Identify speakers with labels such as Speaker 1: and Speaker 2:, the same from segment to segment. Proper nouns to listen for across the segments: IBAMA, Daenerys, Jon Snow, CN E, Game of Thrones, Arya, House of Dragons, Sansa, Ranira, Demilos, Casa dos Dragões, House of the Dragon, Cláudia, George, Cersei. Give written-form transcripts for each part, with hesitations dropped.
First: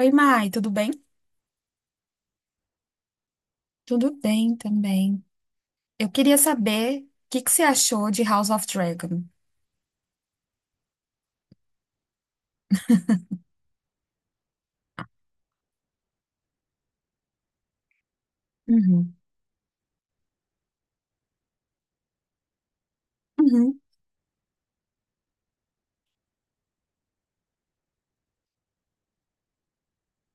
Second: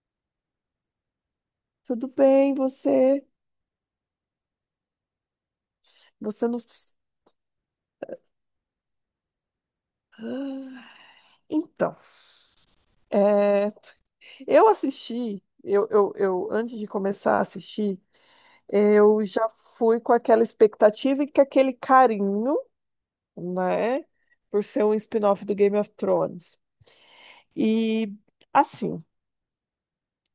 Speaker 1: Oi, Mai, tudo bem?
Speaker 2: Tudo bem, você?
Speaker 1: Tudo bem também. Eu queria
Speaker 2: Você não.
Speaker 1: saber o que que você achou de House of Dragon.
Speaker 2: Ah, então, é, eu assisti, antes de começar a assistir,
Speaker 1: Uhum.
Speaker 2: eu já fui com aquela expectativa e com aquele carinho,
Speaker 1: Uhum.
Speaker 2: né? Por ser um spin-off do Game of Thrones. E, assim,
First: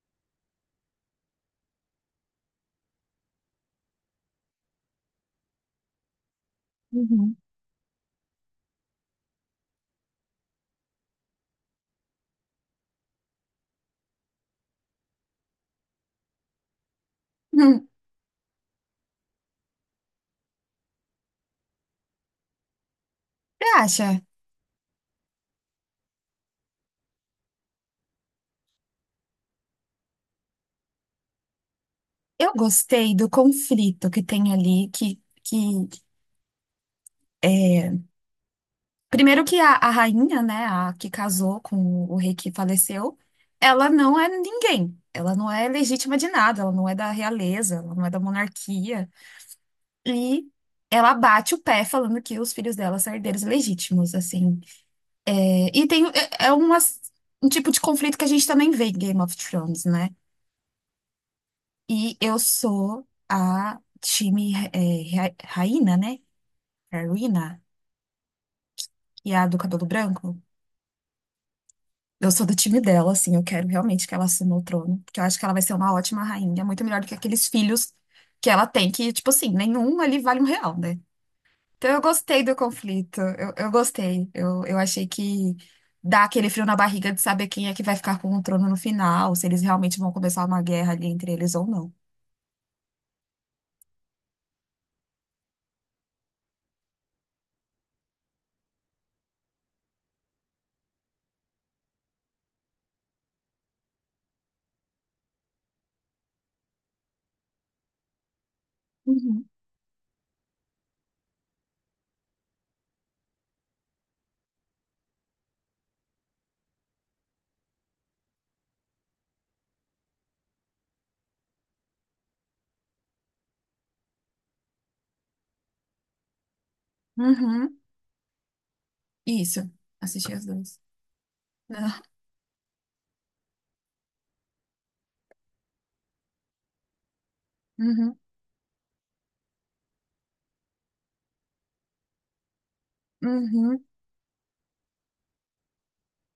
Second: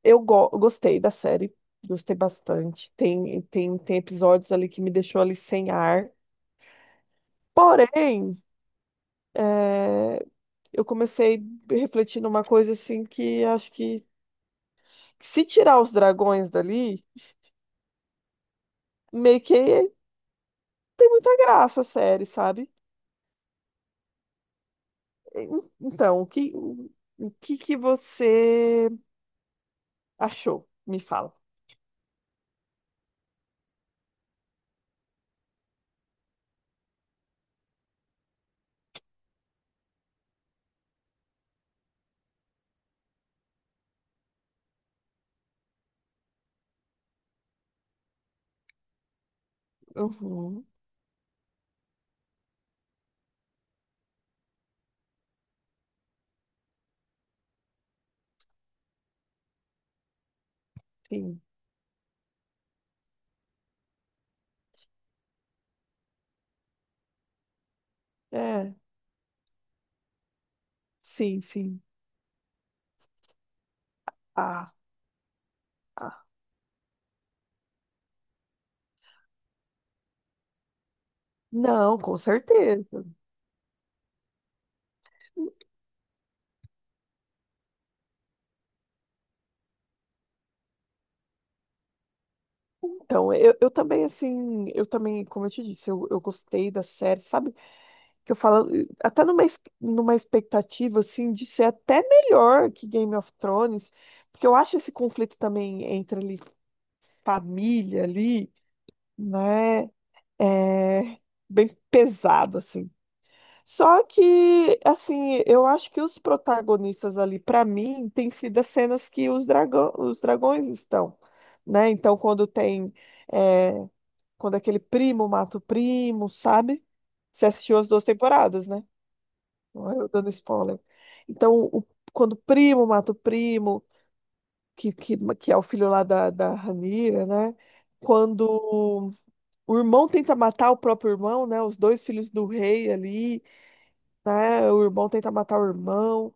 Speaker 2: eu gostei da série, gostei bastante. Tem episódios ali que me deixou ali sem ar.
Speaker 1: Uhum.
Speaker 2: Porém, é, eu comecei refletindo uma coisa assim que acho que se tirar os dragões dali,
Speaker 1: Uhum.
Speaker 2: meio que tem muita graça a série, sabe?
Speaker 1: Você acha?
Speaker 2: Então, o que que você achou? Me fala.
Speaker 1: Eu gostei do conflito que tem ali, é, primeiro que a rainha, né, a que casou com o rei que faleceu, ela não é ninguém. Ela não é legítima de nada, ela não é da realeza, ela não é da monarquia. E
Speaker 2: Uhum,
Speaker 1: ela bate o pé falando que os filhos dela são herdeiros legítimos, assim. É, e tem, um tipo de conflito que a gente também vê em Game of Thrones, né?
Speaker 2: sim.
Speaker 1: E eu sou a time Raina, né? Rowena,
Speaker 2: É,
Speaker 1: que é a do cabelo branco.
Speaker 2: sim, sim.
Speaker 1: Eu sou do time dela, assim, eu quero realmente que ela assuma o
Speaker 2: Ah,
Speaker 1: trono, porque eu acho que ela vai ser uma
Speaker 2: ah.
Speaker 1: ótima rainha, muito melhor do que aqueles filhos que ela tem, que, tipo assim, nenhum ali vale um real, né? Então,
Speaker 2: Não,
Speaker 1: eu
Speaker 2: com
Speaker 1: gostei do
Speaker 2: certeza.
Speaker 1: conflito. Eu gostei. Eu achei que dá aquele frio na barriga de saber quem é que vai ficar com o trono no final, se eles realmente vão começar uma guerra ali entre eles ou não.
Speaker 2: Então, eu também, assim, eu também, como eu te disse, eu gostei da série, sabe? Que eu falo, até numa expectativa, assim, de ser até melhor que Game of Thrones, porque eu acho esse conflito também entre ali, família ali,
Speaker 1: Uhum.
Speaker 2: né, é bem pesado, assim. Só que, assim, eu acho que os protagonistas ali, para mim, tem sido as cenas que os dragões estão, né? Então, é, quando aquele primo mata o primo, sabe? Você assistiu
Speaker 1: Uhum.
Speaker 2: as duas temporadas, né?
Speaker 1: Isso.
Speaker 2: Ó, eu dando
Speaker 1: Assisti as
Speaker 2: spoiler.
Speaker 1: duas.
Speaker 2: Então, quando o primo mata o primo, que é o filho lá da Ranira, né?
Speaker 1: Não. Uhum.
Speaker 2: Quando o irmão tenta matar o próprio irmão, né? Os dois filhos do rei ali,
Speaker 1: Uhum.
Speaker 2: né? O irmão tenta matar o irmão.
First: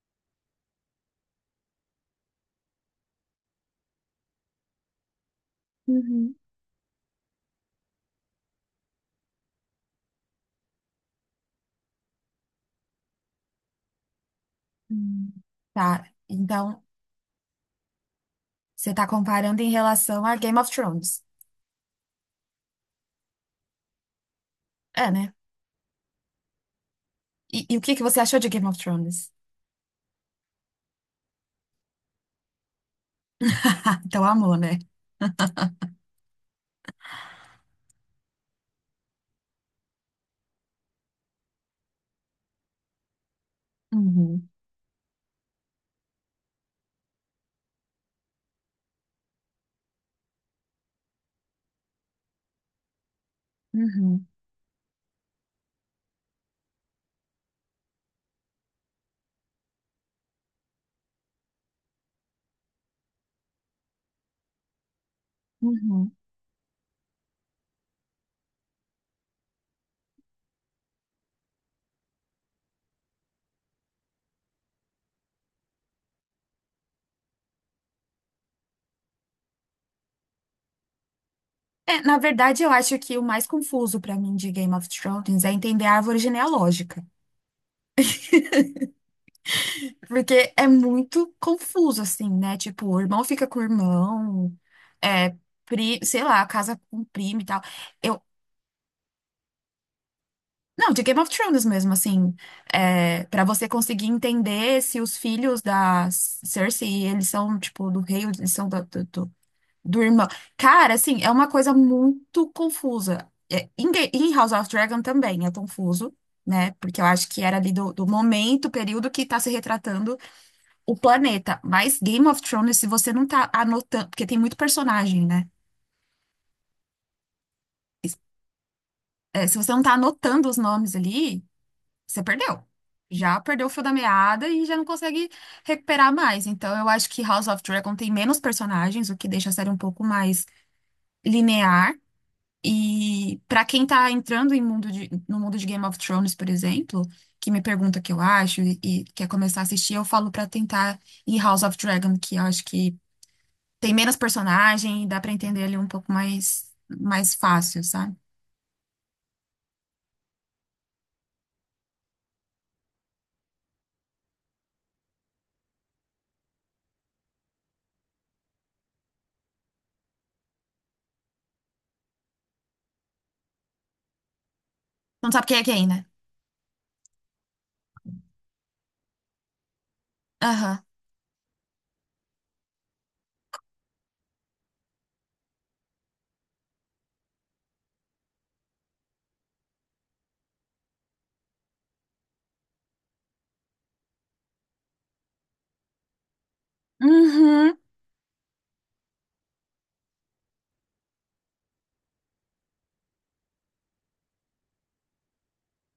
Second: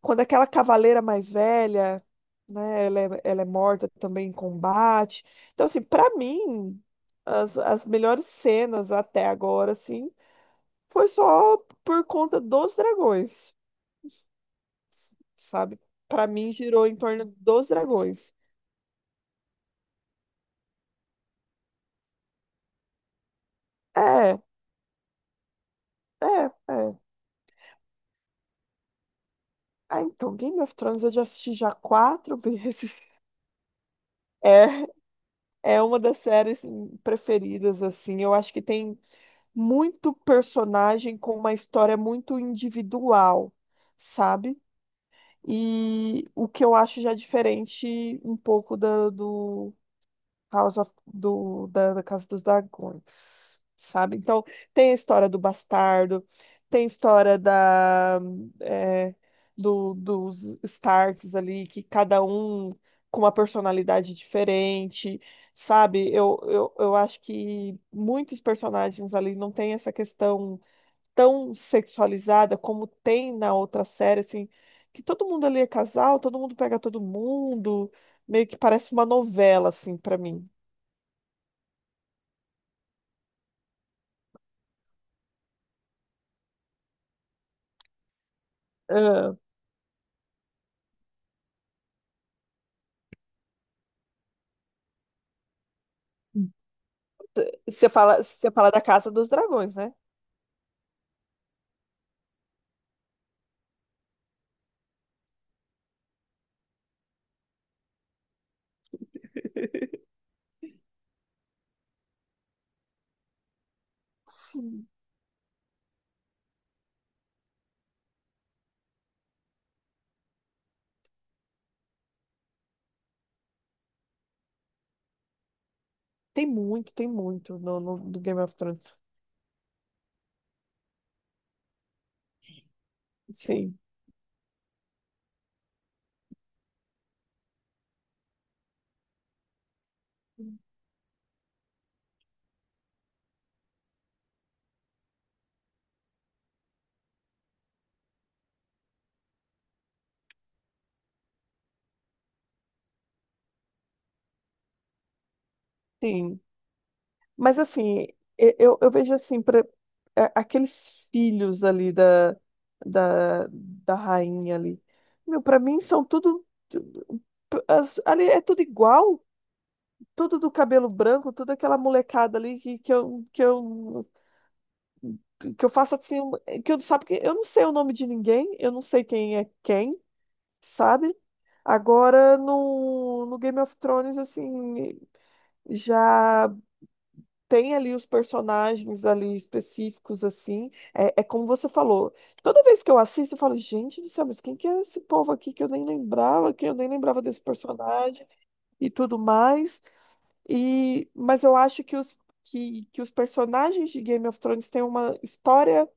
Speaker 2: Quando aquela cavaleira mais velha, né? Ela é morta também em combate. Então, assim, pra
Speaker 1: Uhum.
Speaker 2: mim, as melhores cenas até agora, assim, foi só por conta dos dragões,
Speaker 1: Hum.
Speaker 2: sabe?
Speaker 1: Tá.
Speaker 2: Pra mim
Speaker 1: Então,
Speaker 2: girou em torno dos dragões.
Speaker 1: você tá comparando em relação a Game of Thrones.
Speaker 2: É,
Speaker 1: É, né?
Speaker 2: é, é.
Speaker 1: E o que que você achou de Game of Thrones?
Speaker 2: Ah, então, Game of Thrones eu já assisti já quatro vezes.
Speaker 1: Então, amor, né?
Speaker 2: É, é uma das séries preferidas, assim. Eu acho que tem muito personagem com uma história muito individual,
Speaker 1: Uhum.
Speaker 2: sabe? E o que eu acho já diferente um pouco da, do, House of, do, da, da Casa dos Dragões, sabe?
Speaker 1: Uhum.
Speaker 2: Então, tem a história do bastardo, tem a história é, dos Starks ali, que cada um com uma personalidade diferente, sabe?
Speaker 1: Uhum.
Speaker 2: Eu acho que muitos personagens ali não têm essa questão tão sexualizada como tem na outra série, assim, que todo mundo ali é casal, todo mundo pega todo mundo, meio que parece uma novela, assim, pra mim.
Speaker 1: É, na verdade, eu acho que o mais confuso pra mim de Game of Thrones é entender a árvore genealógica.
Speaker 2: Ah,
Speaker 1: Porque é muito confuso, assim, né? Tipo, o irmão fica com o irmão, é, sei lá, casa com um primo e tal. Eu,
Speaker 2: você fala da Casa dos Dragões, né?
Speaker 1: não, de Game of Thrones mesmo, assim, para você conseguir entender se os filhos da Cersei, eles são, tipo, do rei, ou eles são da... Do irmão. Cara, assim, é uma coisa muito confusa. Em House of Dragon também é confuso, né? Porque eu acho que era ali do momento, período que tá se retratando o planeta. Mas Game of Thrones, se você não tá anotando, porque tem muito personagem, né?
Speaker 2: Tem muito do Game of Thrones.
Speaker 1: É, se você não tá anotando os nomes ali, você perdeu. Já perdeu o
Speaker 2: Sim,
Speaker 1: fio da meada e já não consegue recuperar mais. Então, eu acho que House of Dragon tem menos personagens, o que deixa a série um pouco mais linear. E pra quem tá entrando no mundo de Game of Thrones, por exemplo, que me pergunta o que eu acho e quer começar a assistir, eu falo pra tentar ir House of Dragon, que eu acho que tem menos personagem e dá pra entender ele um pouco
Speaker 2: sim.
Speaker 1: mais
Speaker 2: Mas
Speaker 1: fácil,
Speaker 2: assim,
Speaker 1: sabe?
Speaker 2: eu vejo assim, pra, aqueles filhos ali da rainha ali. Meu, pra mim são tudo. Ali é tudo igual, tudo do cabelo branco, tudo aquela molecada ali
Speaker 1: Não sabe quem é
Speaker 2: que eu
Speaker 1: quem,
Speaker 2: faço
Speaker 1: né?
Speaker 2: assim, que eu não sei o nome de ninguém, eu não sei quem é quem.
Speaker 1: Aham.
Speaker 2: Sabe? Agora no Game of Thrones, assim, já tem ali os personagens ali específicos, assim. É, é como você falou. Toda vez que eu assisto, eu falo, gente do céu, mas quem que é esse povo aqui que eu nem lembrava desse
Speaker 1: Uhum.
Speaker 2: personagem e tudo mais. E, mas eu acho que os personagens de Game of Thrones têm uma história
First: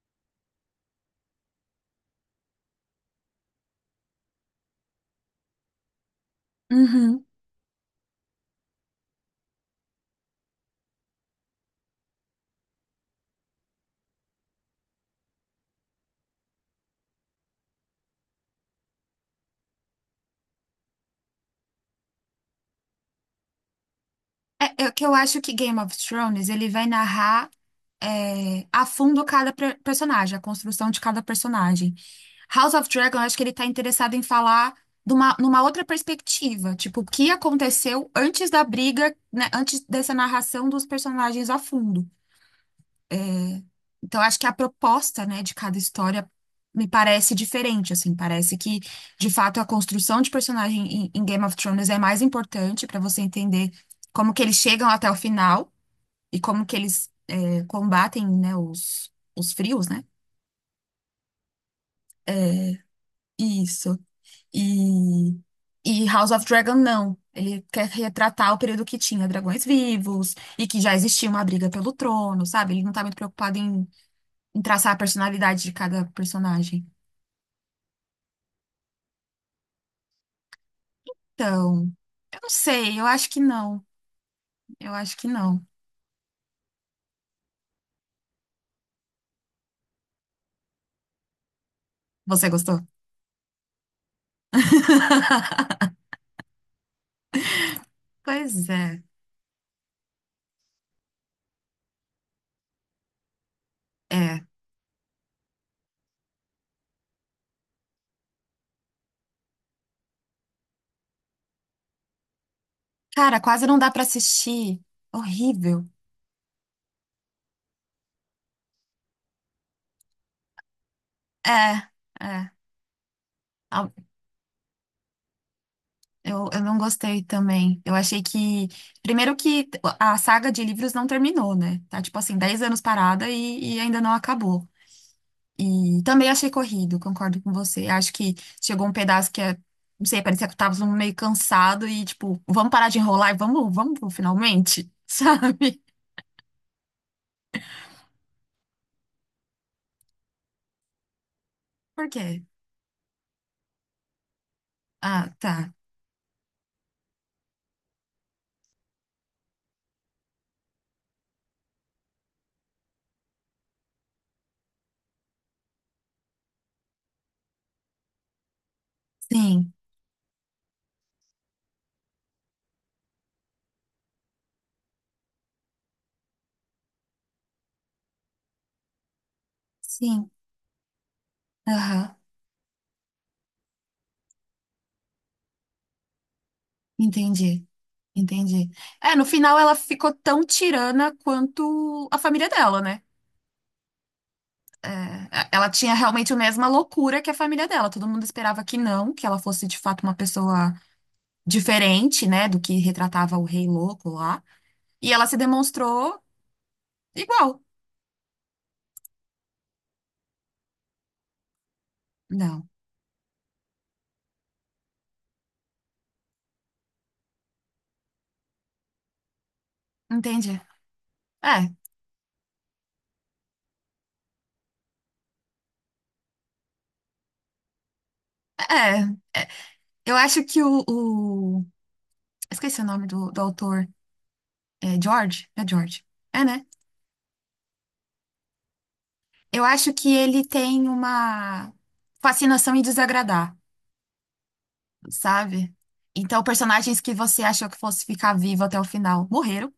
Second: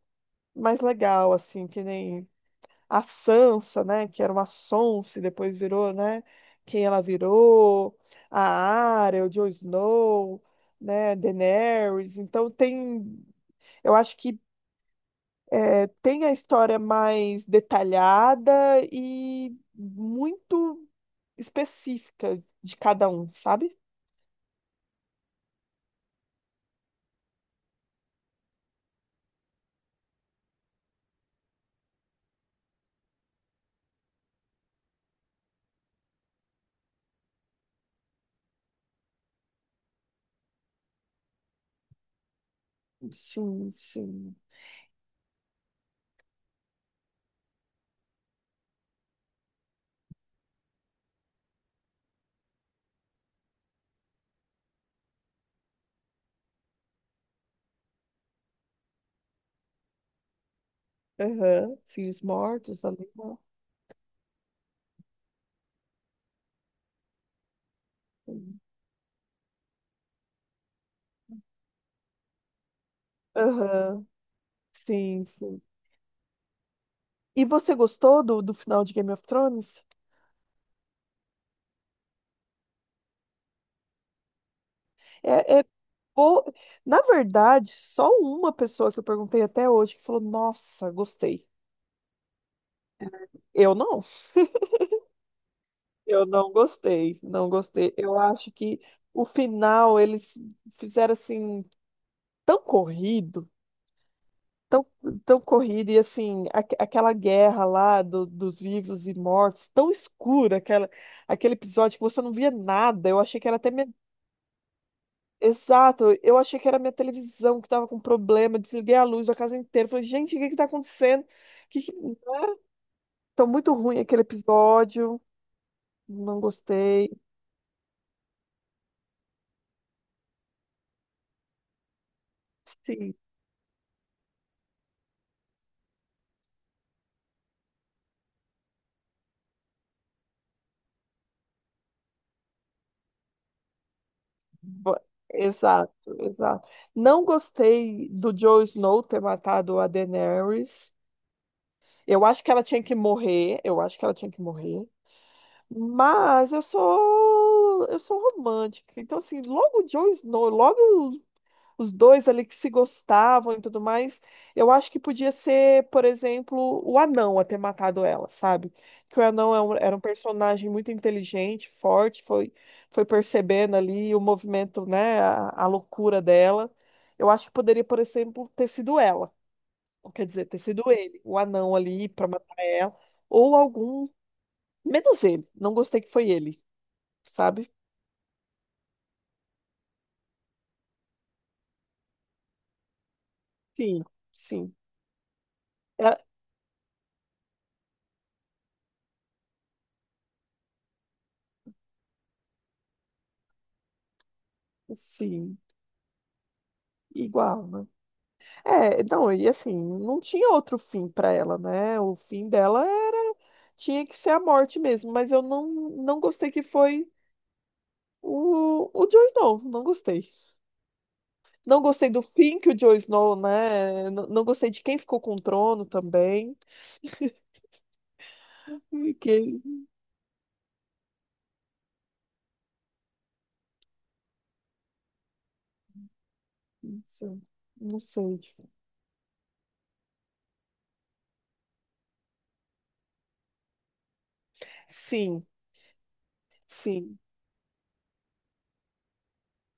Speaker 2: mais legal, assim, que nem a Sansa, né, que era uma sonsa e depois virou, né, quem ela
Speaker 1: Uhum.
Speaker 2: virou, a Arya, o Jon Snow, né, Daenerys. Então eu acho que tem a história mais detalhada e muito específica de cada um, sabe?
Speaker 1: É que eu acho que Game of Thrones, ele vai narrar a fundo cada personagem, a construção de cada personagem. House of Dragon, eu acho que ele tá interessado em falar numa outra perspectiva, tipo, o que aconteceu antes da briga, né, antes dessa narração dos personagens a fundo.
Speaker 2: Sim,
Speaker 1: Então, eu
Speaker 2: sim.
Speaker 1: acho que a proposta, né, de cada história me parece diferente, assim, parece que, de fato, a construção de personagem em Game of Thrones é mais importante para você entender como que eles chegam até o final e como que eles combatem, né, os frios, né?
Speaker 2: Aham, sim, os
Speaker 1: É,
Speaker 2: mortos ali, né?
Speaker 1: isso. E, e House of Dragon não. Ele quer retratar o
Speaker 2: Sim.
Speaker 1: período que tinha dragões vivos e que já existia uma briga pelo trono, sabe? Ele não tá muito preocupado em,
Speaker 2: Aham,
Speaker 1: em traçar a
Speaker 2: sim,
Speaker 1: personalidade
Speaker 2: sim.
Speaker 1: de cada personagem.
Speaker 2: E você gostou do final de Game of Thrones?
Speaker 1: Então, eu não sei, eu acho que não. Eu acho que
Speaker 2: É, é.
Speaker 1: não.
Speaker 2: Pô, na verdade, só uma pessoa que eu perguntei até hoje que falou: Nossa, gostei.
Speaker 1: Você gostou?
Speaker 2: Eu não. Eu não gostei. Não gostei. Eu acho
Speaker 1: Pois
Speaker 2: que
Speaker 1: é,
Speaker 2: o final eles fizeram assim, tão corrido,
Speaker 1: é.
Speaker 2: tão, tão corrido, e assim, aquela guerra lá dos vivos e mortos, tão escura, aquele episódio que você não via nada. Eu
Speaker 1: Cara,
Speaker 2: achei que era
Speaker 1: quase
Speaker 2: até.
Speaker 1: não dá pra assistir. Horrível.
Speaker 2: Exato, eu achei que era minha televisão que tava com problema, desliguei a luz da casa inteira. Falei, gente, o que que tá acontecendo? Que
Speaker 1: É,
Speaker 2: que.
Speaker 1: é.
Speaker 2: Tá muito ruim aquele episódio, não
Speaker 1: Eu não
Speaker 2: gostei.
Speaker 1: gostei também. Eu achei que... Primeiro que a saga de livros não terminou, né? Tá tipo assim, 10 anos
Speaker 2: Sim,
Speaker 1: parada e ainda não acabou. E também achei corrido, concordo com você. Acho que chegou um pedaço que é. Não sei, parecia que eu tava meio cansado e tipo, vamos parar de enrolar e vamos pro finalmente,
Speaker 2: bo-
Speaker 1: sabe?
Speaker 2: exato, exato. Não gostei do Jon Snow ter matado a Daenerys.
Speaker 1: Por
Speaker 2: Eu
Speaker 1: quê?
Speaker 2: acho que ela tinha que morrer, eu acho que ela tinha que morrer.
Speaker 1: Ah, tá.
Speaker 2: Mas eu sou romântica. Então assim, logo o Jon Snow, logo os dois ali que se gostavam e tudo mais. Eu acho que podia ser, por exemplo, o anão a ter matado ela, sabe? Que o anão
Speaker 1: Sim,
Speaker 2: era um personagem muito inteligente, forte, foi percebendo ali o movimento, né, a loucura dela. Eu acho que poderia, por exemplo, ter sido ela, ou quer
Speaker 1: sim.
Speaker 2: dizer, ter sido ele, o anão ali
Speaker 1: Aham.
Speaker 2: para matar ela, ou algum, menos ele. Não gostei que foi ele,
Speaker 1: Entendi,
Speaker 2: sabe?
Speaker 1: entendi. É, no final ela ficou tão tirana quanto a família dela, né?
Speaker 2: Sim, sim.
Speaker 1: É, é, ela tinha
Speaker 2: É,
Speaker 1: realmente a mesma loucura que a família dela. Todo mundo esperava que não, que ela fosse de fato uma pessoa diferente, né, do que retratava o rei louco lá. E ela se
Speaker 2: sim,
Speaker 1: demonstrou igual.
Speaker 2: igual, né? É, não, e assim, não tinha outro fim para ela, né? O fim
Speaker 1: Não,
Speaker 2: dela era tinha que ser a morte mesmo, mas eu não gostei que foi o Jon Snow, não gostei.
Speaker 1: entendi. É,
Speaker 2: Não gostei do fim que o Jon Snow, né? Não, não gostei de quem ficou com o trono também.
Speaker 1: é.
Speaker 2: E que,
Speaker 1: Eu acho que o... Esqueci o nome do autor. É George? É George. É, né?
Speaker 2: não sei, não sei. Tipo,
Speaker 1: Eu acho que ele tem uma fascinação em desagradar,
Speaker 2: sim,
Speaker 1: sabe? Então, personagens que
Speaker 2: sim,
Speaker 1: você achou que fosse ficar vivo até o final morreram.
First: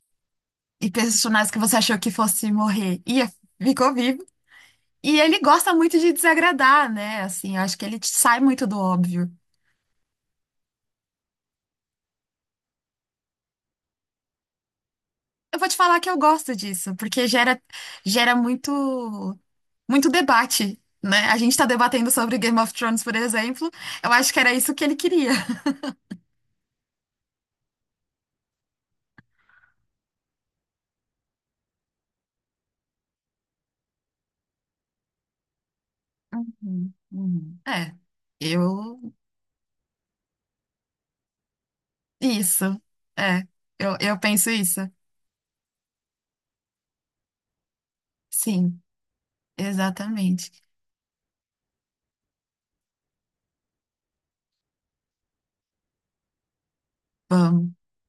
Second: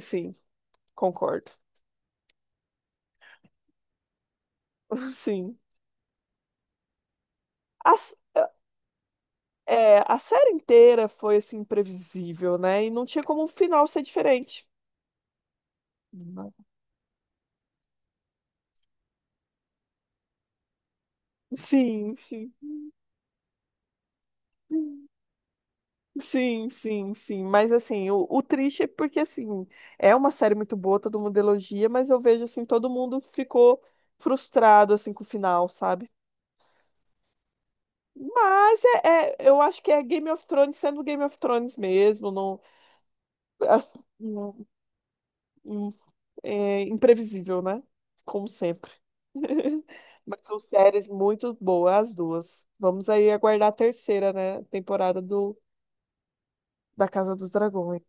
Speaker 2: sim,
Speaker 1: E
Speaker 2: concordo.
Speaker 1: personagens que você achou que fosse morrer e ficou vivo. E ele
Speaker 2: Sim.
Speaker 1: gosta muito de desagradar, né? Assim, eu acho que ele
Speaker 2: As-
Speaker 1: sai muito do óbvio.
Speaker 2: é, a série inteira foi assim imprevisível, né? E não tinha como o final ser diferente.
Speaker 1: Eu vou te falar que eu gosto disso, porque gera muito, muito debate, né? A gente tá debatendo
Speaker 2: Sim,
Speaker 1: sobre
Speaker 2: sim.
Speaker 1: Game of Thrones, por exemplo. Eu acho que era isso que ele queria.
Speaker 2: Sim, sim, sim. Mas assim, o triste é porque assim, é uma série muito boa, todo mundo elogia, mas eu vejo assim, todo mundo ficou frustrado assim com o final, sabe?
Speaker 1: Uhum. Uhum. É,
Speaker 2: Mas
Speaker 1: eu.
Speaker 2: eu acho que é Game of Thrones sendo Game of Thrones mesmo, não,
Speaker 1: Isso. É,
Speaker 2: as-
Speaker 1: eu penso
Speaker 2: não-
Speaker 1: isso.
Speaker 2: não- é imprevisível, né? Como
Speaker 1: Sim,
Speaker 2: sempre. Mas
Speaker 1: exatamente.
Speaker 2: são séries muito boas, as duas. Vamos aí aguardar a terceira, né, temporada do da Casa dos Dragões.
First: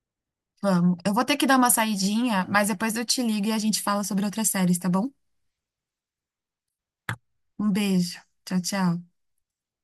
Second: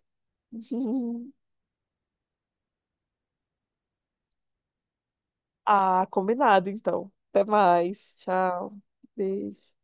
Speaker 1: Vamos. Eu vou ter que dar uma saidinha, mas depois eu te ligo e a gente fala sobre outras séries, tá bom?
Speaker 2: Ah, combinado então. Até
Speaker 1: Um
Speaker 2: mais.
Speaker 1: beijo. Tchau,
Speaker 2: Tchau.
Speaker 1: tchau.
Speaker 2: Beijo.